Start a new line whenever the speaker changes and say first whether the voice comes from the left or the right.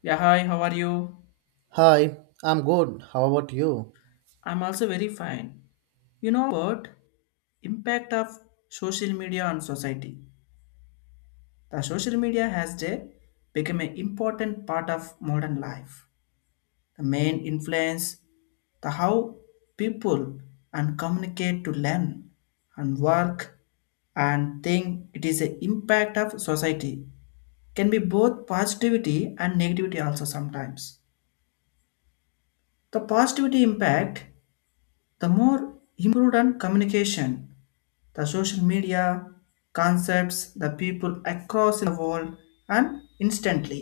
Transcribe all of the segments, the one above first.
left: Yeah, hi, how are you?
right: Hi, I'm good. How about you?
left: I'm also very fine. You know what? Impact of social media on society. The social media has become an important part of modern life. The main influence the how people and communicate to learn and work and think it is an impact of society can be both positivity and negativity also sometimes the positivity impact. The more improved on communication, the social media concepts, the people across the world, and instantly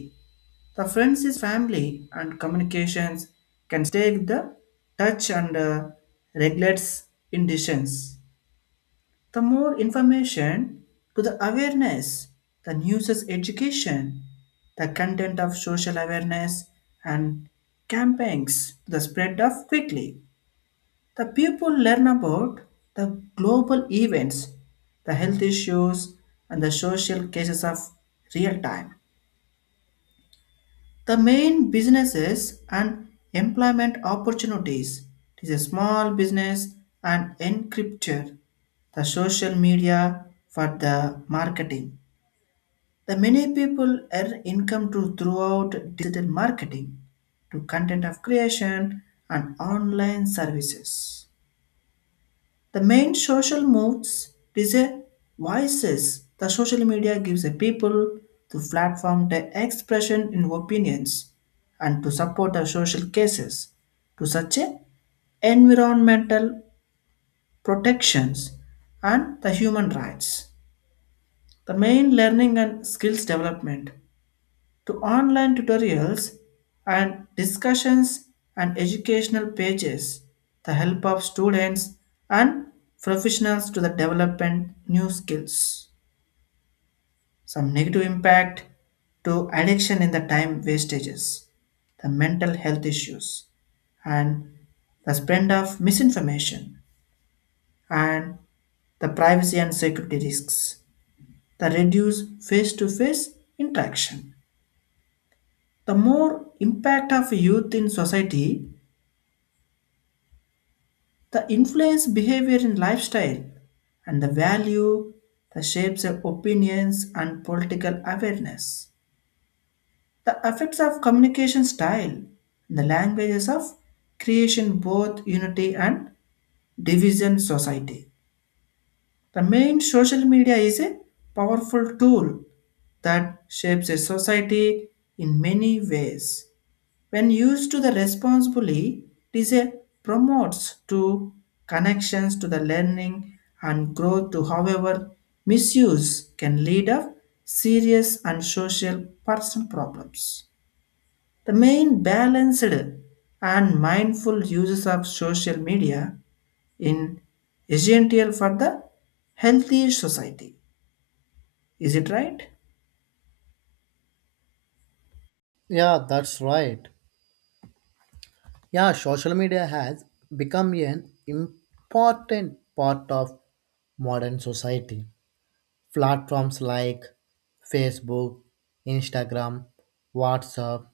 left: the friends is family and communications can take the touch and regulates in decisions. The more information to the awareness, the news is education, the content of social awareness and campaigns, the spread of quickly. The people learn about the global events, the health issues, and the social cases of real time. The main businesses and employment opportunities. It is a small business and encrypture. The social media for the marketing. The many people earn income to throughout digital marketing, to content of creation and online services. The main social modes is a voices. The social media gives a people the platform to expression in opinions and to support the social cases to such a environmental protections and the human rights. The main learning and skills development to online tutorials and discussions and educational pages, the help of students and professionals to the development new skills. Some negative impact to addiction in the time wastages, the mental health issues, and the spread of misinformation and the privacy and security risks, the reduced face to face interaction. The more impact of youth in society, the influence behavior and lifestyle and the value that shapes their opinions and political awareness. The effects of communication style and the languages of creation both unity and division society. The main social media is a powerful tool that shapes a society in many ways. When used to the responsibly, it is a promotes to connections to the learning and growth to however misuse can lead up serious and social personal problems. The main balanced and mindful uses of social media in essential for the healthy society. Is it right?
right: Yeah, that's right. Yeah, social media has become an important part of modern society. Platforms like Facebook, Instagram, WhatsApp,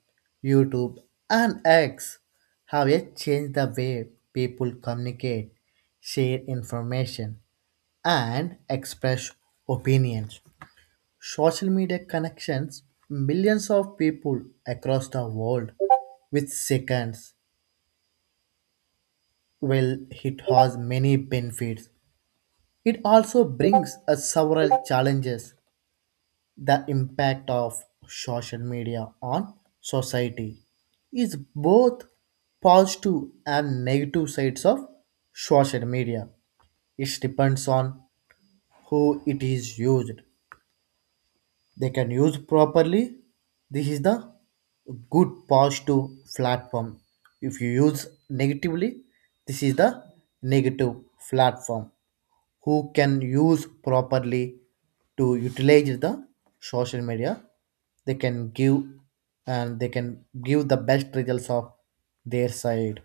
right: YouTube, and X have yet changed the way people communicate, share information, and express opinions. Social media connections millions of people across the world with seconds. Well, it has many benefits. It also brings us several challenges. The impact of social media on society is both positive and negative sides of social media. It depends on who it is used. They can use properly, this is the good positive platform. If you use negatively, this is the negative platform. Who can use properly to utilize the social media, they can give, and they can give the best results of their side.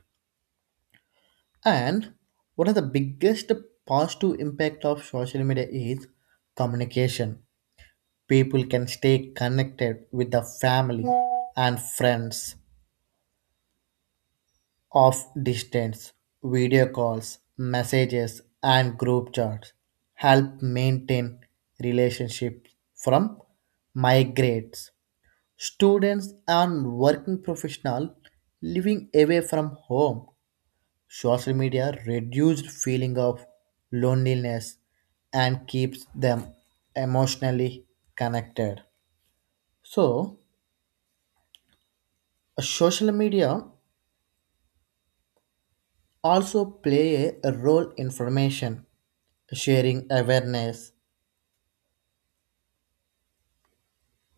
right: And one of the biggest positive impact of social media is communication. People can stay connected with the family and friends of distance. Video calls, messages and group chats help maintain relationships from migrates students and working professionals living away from home. Social media reduced feeling of loneliness and keeps them emotionally connected. So social media also play a role in formation, sharing awareness,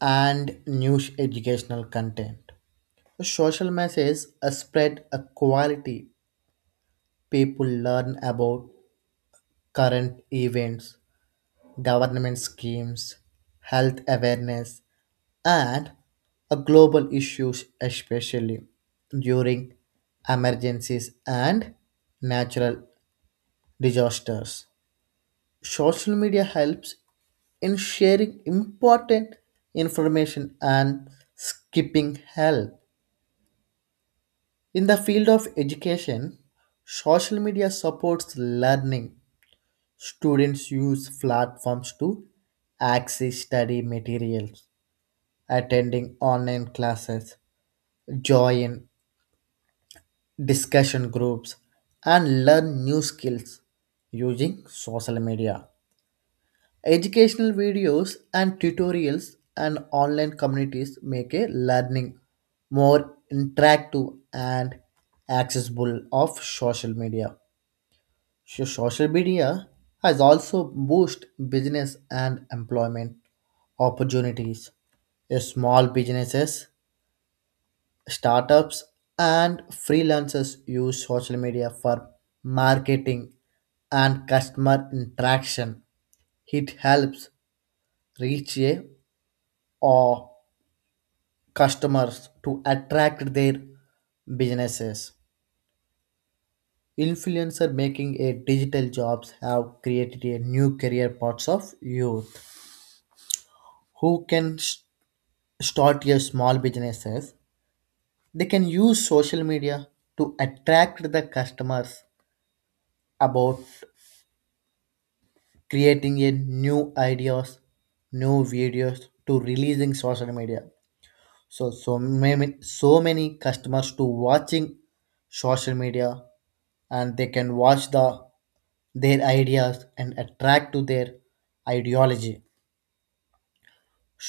right: and news educational content. Social messages are spread a quality. People learn about current events, government schemes, health awareness, and global issues, especially during emergencies and natural disasters. Social media helps in sharing important information and skipping help. In the field of education, social media supports learning. Students use platforms to access study materials, attending online classes, join discussion groups, and learn new skills using social media. Educational videos and tutorials and online communities make a learning more interactive and accessible of social media. So social media has also boosted business and employment opportunities. Small businesses, startups, and freelancers use social media for marketing and customer interaction. It helps reach a or customers to attract their businesses. Influencer making a digital jobs have created a new career paths of youth who can s- start a small businesses. They can use social media to attract the customers about creating a new ideas, new videos to releasing social media. So so many customers to watching social media, and they can watch the their ideas and attract to their ideology.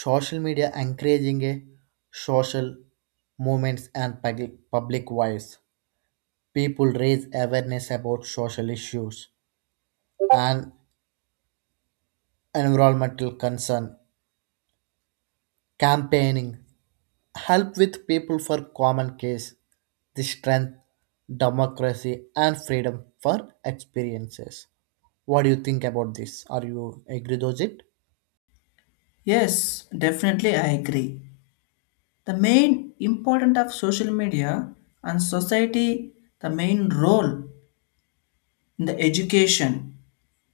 right: Social media encouraging a social movements and public voice. People raise awareness about social issues and environmental concern. Campaigning help with people for common case. The strength, democracy, and freedom for experiences. What do you think about this? Are you agree with it?
left: Yes, definitely I agree. The main important of social media and society, the main role in the education,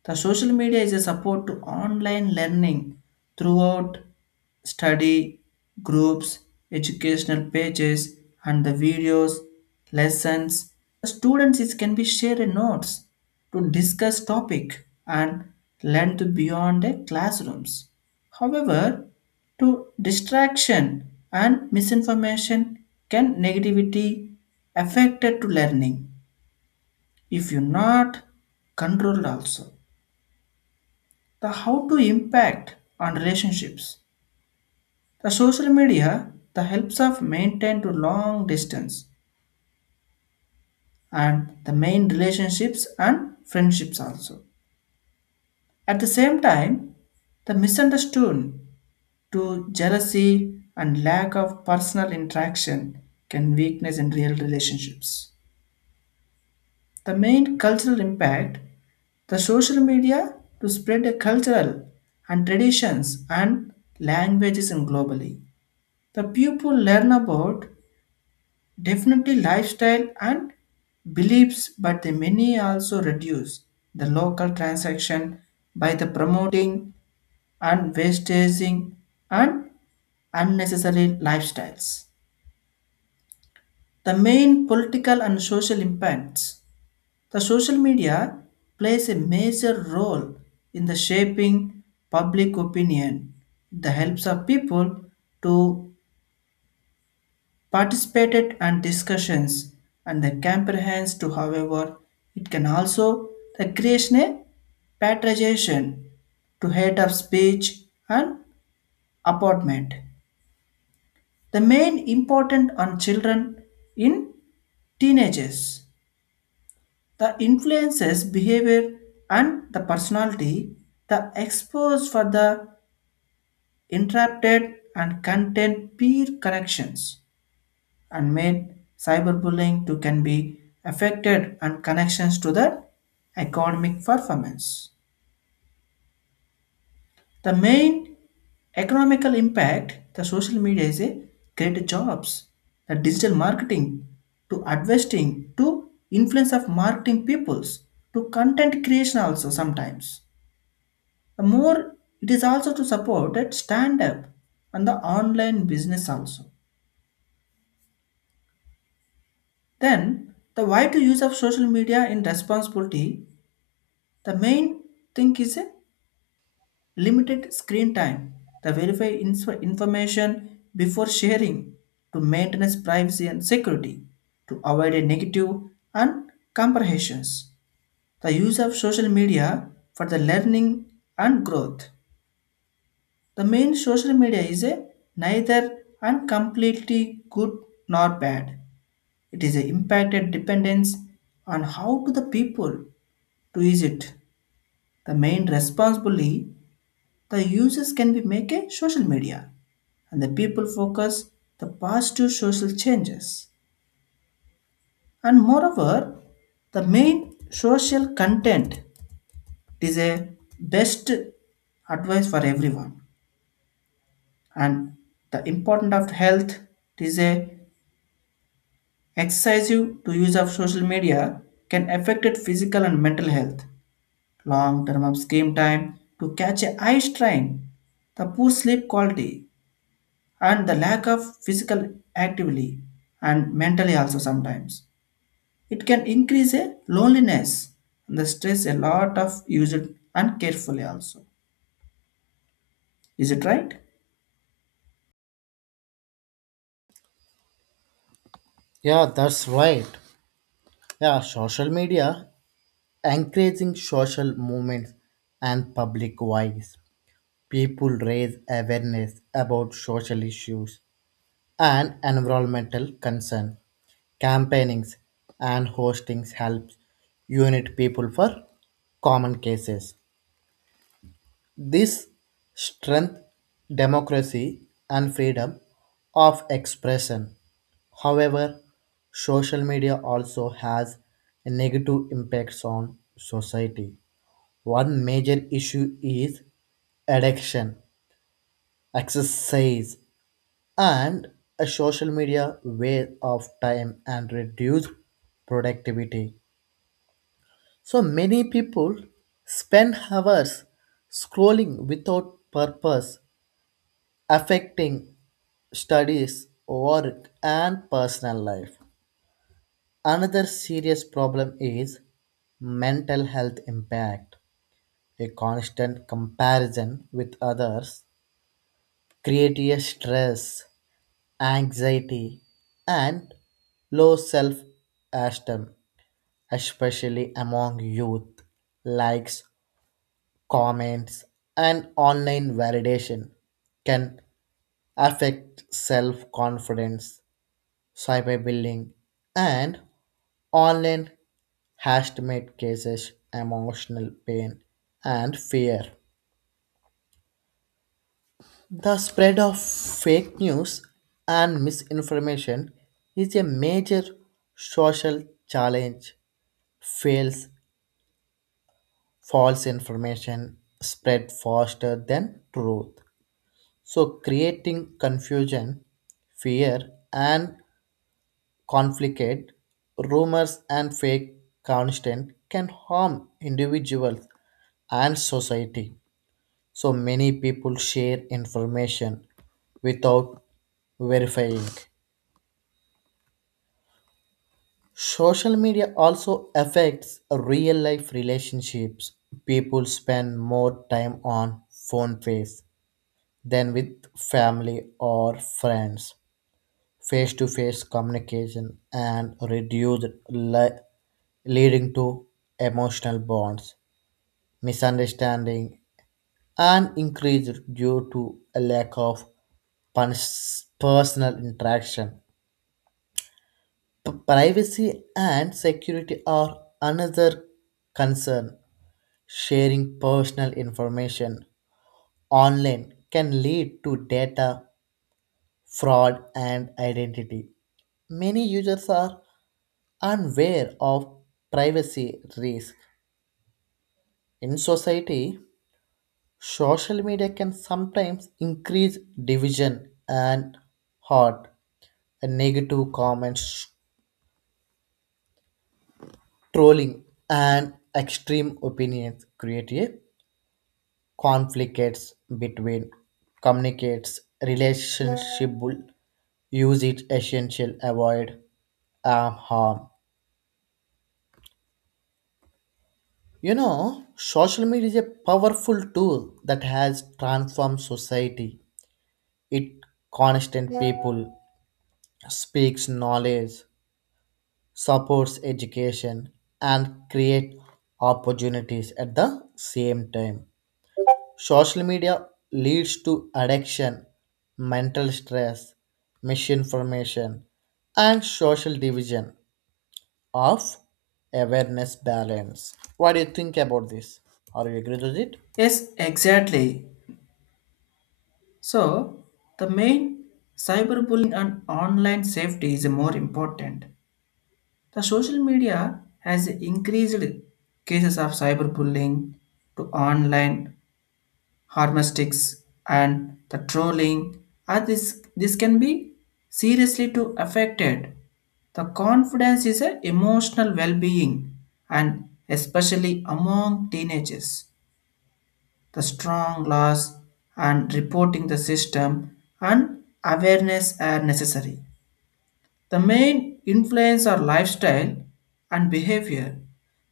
left: the social media is a support to online learning throughout study groups, educational pages, and the videos, lessons. The students is can be shared notes to discuss topic and learn to beyond the classrooms. However, to distraction and misinformation can negativity affected to learning if you not controlled also the how to impact on relationships. The social media, the helps of maintain to long distance and the main relationships and friendships also. At the same time, the misunderstood to jealousy and lack of personal interaction can weakness in real relationships. The main cultural impact, the social media to spread a cultural and traditions and languages in globally. The people learn about definitely lifestyle and beliefs, but the many also reduce the local transaction by the promoting and wastaging and unnecessary lifestyles. The main political and social impacts. The social media plays a major role in the shaping public opinion. It helps of people to participated and discussions and the comprehends to however it can also the creation a patronization to hate of speech and apartment the main important on children in teenagers the influences behavior and the personality the expose for the interrupted and content peer connections and main cyberbullying too can be affected and connections to the economic performance. The main economical impact the social media is a great jobs, the digital marketing to investing to influence of marketing peoples to content creation also sometimes. The more it is also to support that stand up and the online business also. Then the why to use of social media in responsibility, the main thing is a limited screen time. The verify information before sharing to maintain privacy and security, to avoid a negative and comprehensions. The use of social media for the learning and growth. The main social media is a neither and completely good nor bad. It is a impacted dependence on how to the people to use it. The main responsibly, the uses can be make a social media and the people focus the positive social changes. And moreover, the main social content is a best advice for everyone. And the important of health is a excessive to use of social media can affect it physical and mental health, long term of screen time to catch a eye strain, the poor sleep quality and the lack of physical activity. And mentally also sometimes it can increase a loneliness and the stress a lot of use it uncarefully also. Is it right?
right: Yeah, that's right. Yeah, social media encouraging social movements and public voice. People raise awareness about social issues and environmental concern. Campaignings and hostings helps unite people for common cases. This strength, democracy and freedom of expression. However, social media also has negative impacts on society. One major issue is addiction, exercise, and a social media waste of time and reduce productivity. So many people spend hours scrolling without purpose, affecting studies, work, and personal life. Another serious problem is mental health impact. A constant comparison with others creates a stress, anxiety, and low self esteem, especially among youth. Likes, comments, and online validation can affect self confidence, cyberbullying, and online harassment cases emotional pain and fear. The spread of fake news and misinformation is a major social challenge. Fails false information spread faster than truth. So creating confusion, fear and conflict, rumors, and fake content can harm individuals and society. So many people share information without verifying. Social media also affects real life relationships. People spend more time on phone face than with family or friends. Face to face communication and reduced li- leading to emotional bonds, misunderstanding, and increased due to a lack of personal interaction. Privacy and security are another concern. Sharing personal information online can lead to data fraud and identity. Many users are unaware of privacy risk in society. Social media can sometimes increase division and hurt and negative comments, trolling and extreme opinions create a conflicts between communicates relationship use it essential avoid harm. You know, social media is a powerful tool that has transformed society. It constant people, speaks knowledge, supports education, and create opportunities at the same time. Social media leads to addiction, mental stress, misinformation, and social division of awareness balance. What do you think about this? Are you agree with it?
left: Yes, exactly. So the main cyberbullying and online safety is more important. The social media has increased cases of cyberbullying to online harmastics and the trolling, and this can be seriously to affected the confidence is an emotional well-being, and especially among teenagers the strong laws and reporting the system and awareness are necessary. The main influence are lifestyle and behavior.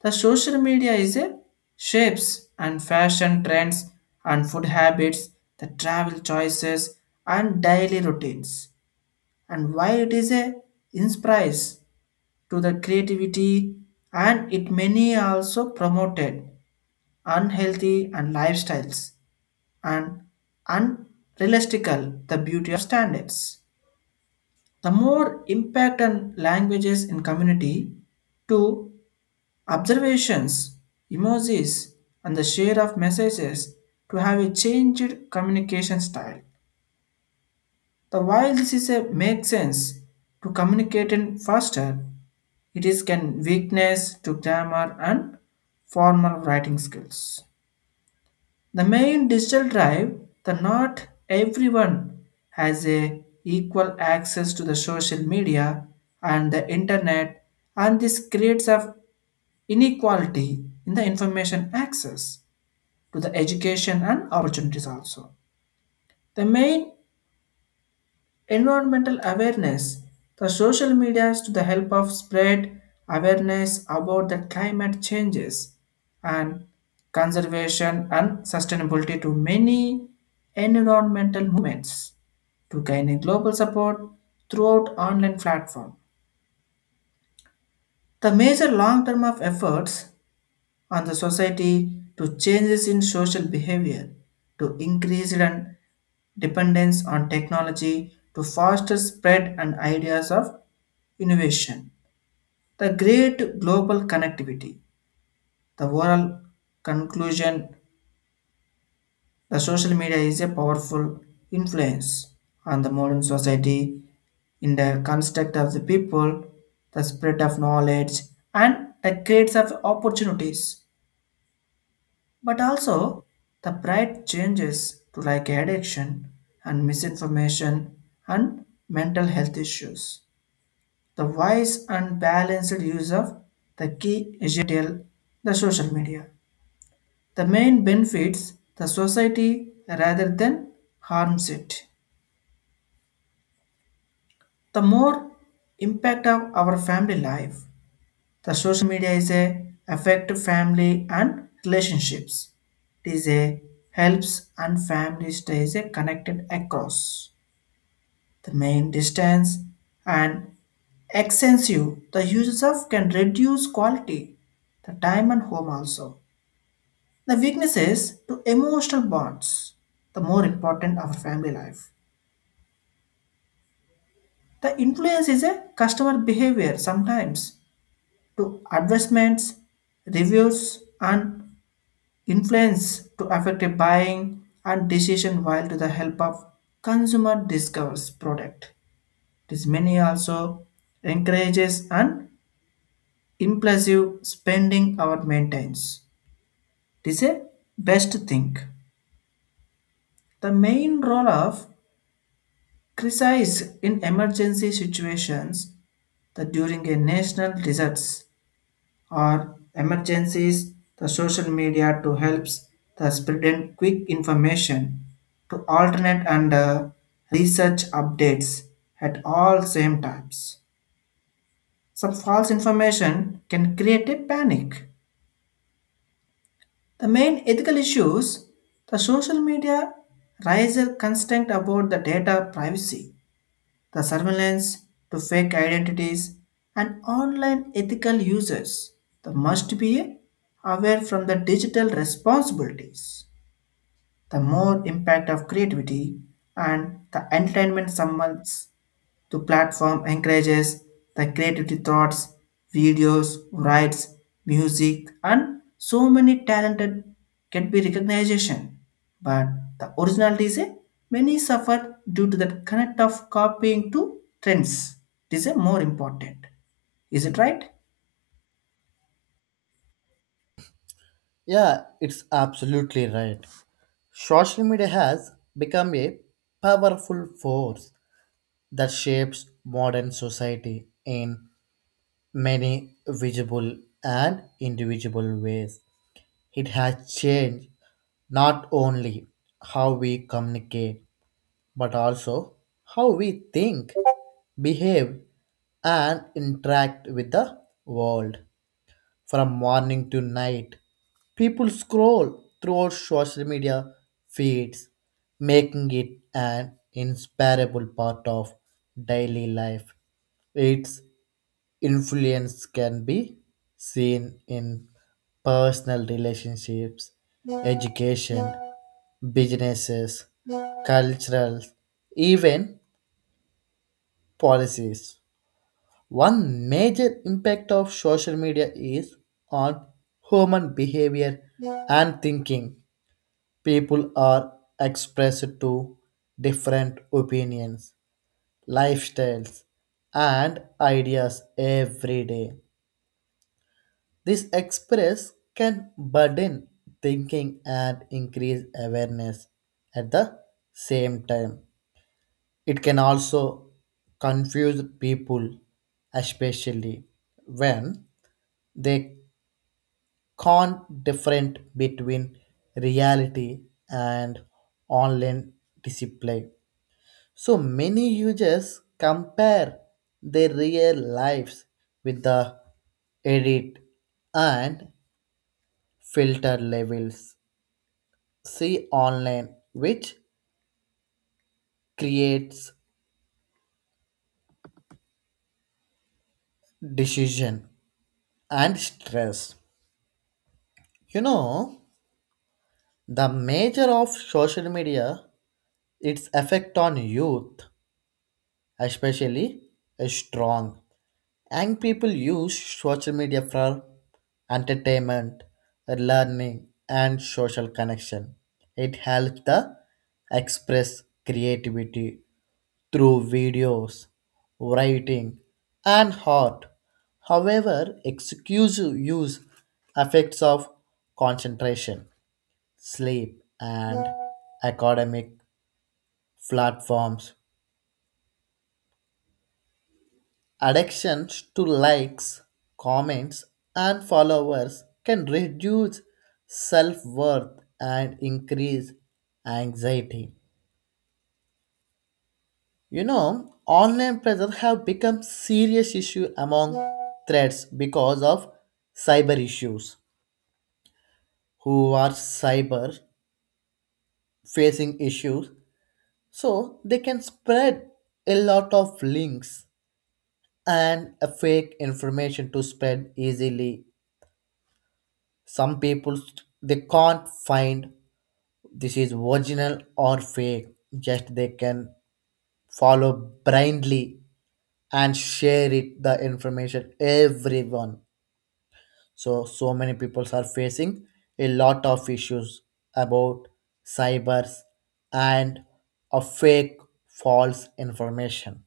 left: The social media is a shapes and fashion trends and food habits, the travel choices and daily routines. And while it is a inspires to the creativity, and it many also promoted unhealthy and lifestyles and unrealistical the beauty of standards. The more impact on languages in community to observations, emojis, and the share of messages to have a changed communication style. The while this is a make sense to communicate in faster, it is can weakness to grammar and formal writing skills. The main digital drive, that not everyone has a equal access to the social media and the internet, and this creates of inequality in the information access to the education and opportunities also. The main environmental awareness, the social media is to the help of spread awareness about the climate changes and conservation and sustainability to many environmental movements to gain a global support throughout online platform, the major long term of efforts on the society to changes in social behavior, to increased and dependence on technology, to foster spread and ideas of innovation. The great global connectivity, the overall conclusion, the social media is a powerful influence on the modern society in the construct of the people, the spread of knowledge, and the creates of opportunities. But also, the pride changes to like addiction and misinformation and mental health issues. The wise and balanced use of the key digital, the social media. The main benefits the society rather than harms it. The more impact of our family life, the social media is a affect family and relationships. It is a helps and family stays a connected across the main distance and extensive. The uses of can reduce quality, the time and home also. The weaknesses to emotional bonds, the more important our family life. The influence is a customer behavior sometimes to advertisements, reviews, and influence to affect a buying and decision while to the help of consumer discovers product. This many also encourages and impulsive spending our maintains. This is a best thing. The main role of crisis in emergency situations that during a national disasters or emergencies, the social media to helps the spreading quick information to alternate and research updates at all same times. Some false information can create a panic. The main ethical issues, the social media raises constant about the data privacy, the surveillance to fake identities and online ethical users, the must be aware from the digital responsibilities. The more impact of creativity and the entertainment summons. The platform encourages the creativity thoughts, videos, writes, music, and so many talented can be recognition. But the originality is a many suffer due to that connect of copying to trends. It is a more important. Is it right?
right: Yeah, it's absolutely right. Social media has become a powerful force that shapes modern society in many visible and indivisible ways. It has changed not only how we communicate, but also how we think, behave, and interact with the world. From morning to night, people scroll through our social media feeds, making it an inseparable part of daily life. Its influence can be seen in personal relationships, education, businesses, cultural, even policies. One major impact of social media is on human behavior and thinking. People are expressed to different opinions, lifestyles, and ideas every day. This express can burden thinking and increase awareness at the same time. It can also confuse people, especially when they can't different between reality and online display. So many users compare their real lives with the edit and filter levels see online, which creates decision and stress. You know, the major of social media, its effect on youth especially is strong. Young people use social media for entertainment, learning, and social connection. It helps the express creativity through videos, writing, and art. However, exclusive use affects of concentration, sleep, and academic platforms. Addiction to likes, comments, and followers can reduce self worth and increase anxiety. You know, online pressure have become serious issue among threats because of cyber issues. Who are cyber facing issues, so they can spread a lot of links and a fake information to spread easily. Some people, they can't find this is original or fake, just they can follow blindly and share it the information everyone. So so many people are facing a lot of issues about cybers and a fake false information.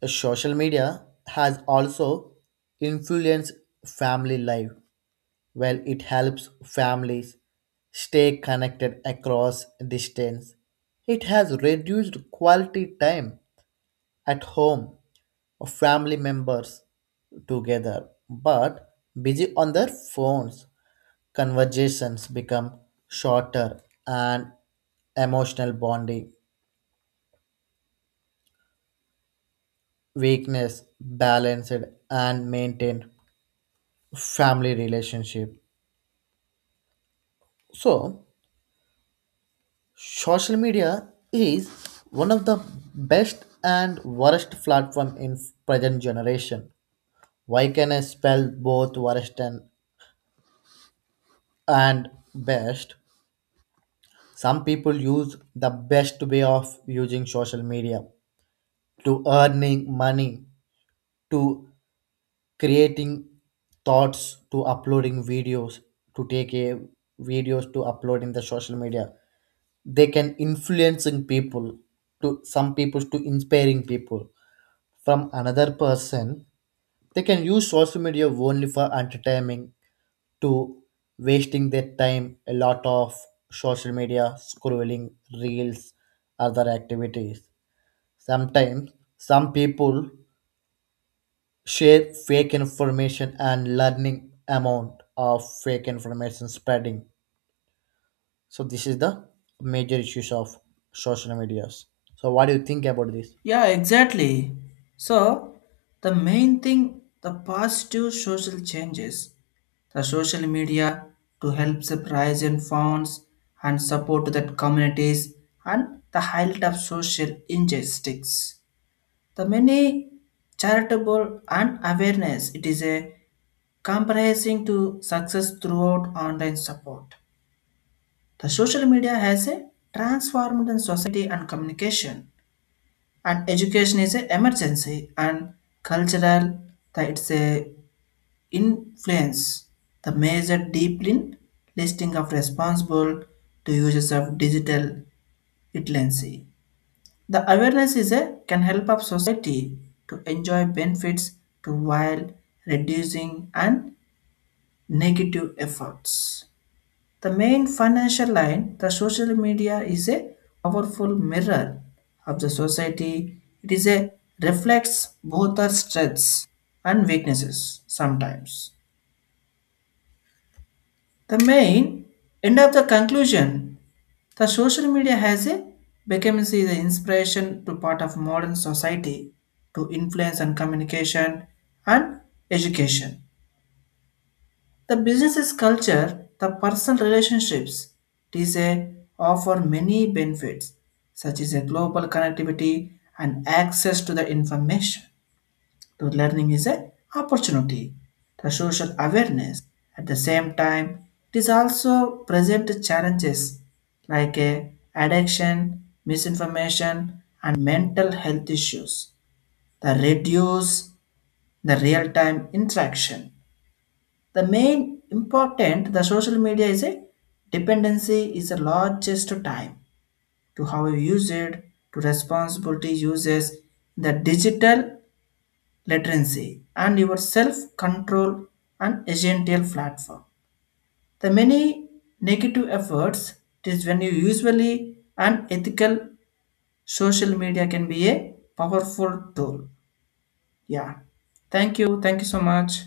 right: The social media has also influenced family life. Well, it helps families stay connected across distance. It has reduced quality time at home of family members together, but busy on their phones, conversations become shorter and emotional bonding, weakness balanced and maintained family relationship. So social media is one of the best and worst platform in present generation. Why can I spell both worst and best? Some people use the best way of using social media to earning money, to creating thoughts, to uploading videos, to take a videos to upload in the social media. They can influencing people to some people to inspiring people from another person, they can use social media only for entertainment to wasting their time a lot of social media scrolling reels other activities sometimes some people share fake information and learning amount of fake information spreading. So this is the major issues of social medias. So what do you think about this?
left: Yeah, exactly. So, the main thing the positive social changes, the social media to help surprise and funds and support that communities and the highlight of social injustice. The many charitable and awareness it is a comprising to success throughout online support. The social media has a transformed in society and communication and education is a emergency and cultural that it's a influence the major deep in listing of responsible to users of digital literacy. The awareness is a can help of society to enjoy benefits to while reducing and negative efforts. The main financial line, the social media is a powerful mirror of the society. It is a reflects both our strengths and weaknesses sometimes. The main end of the conclusion, the social media has a become is the inspiration to part of modern society to influence and communication and education. The business's culture, the personal relationships, it is a offer many benefits, such as a global connectivity and access to the information. The learning is a opportunity, the social awareness. At the same time, it is also present challenges like a addiction, misinformation, and mental health issues. The reduce the real-time interaction, the main important the social media is a dependency is the largest time to how you use it to responsibility uses the digital literacy and your self control and agential platform the many negative efforts it is when you usually an ethical social media can be a powerful tool. Yeah, thank you so much.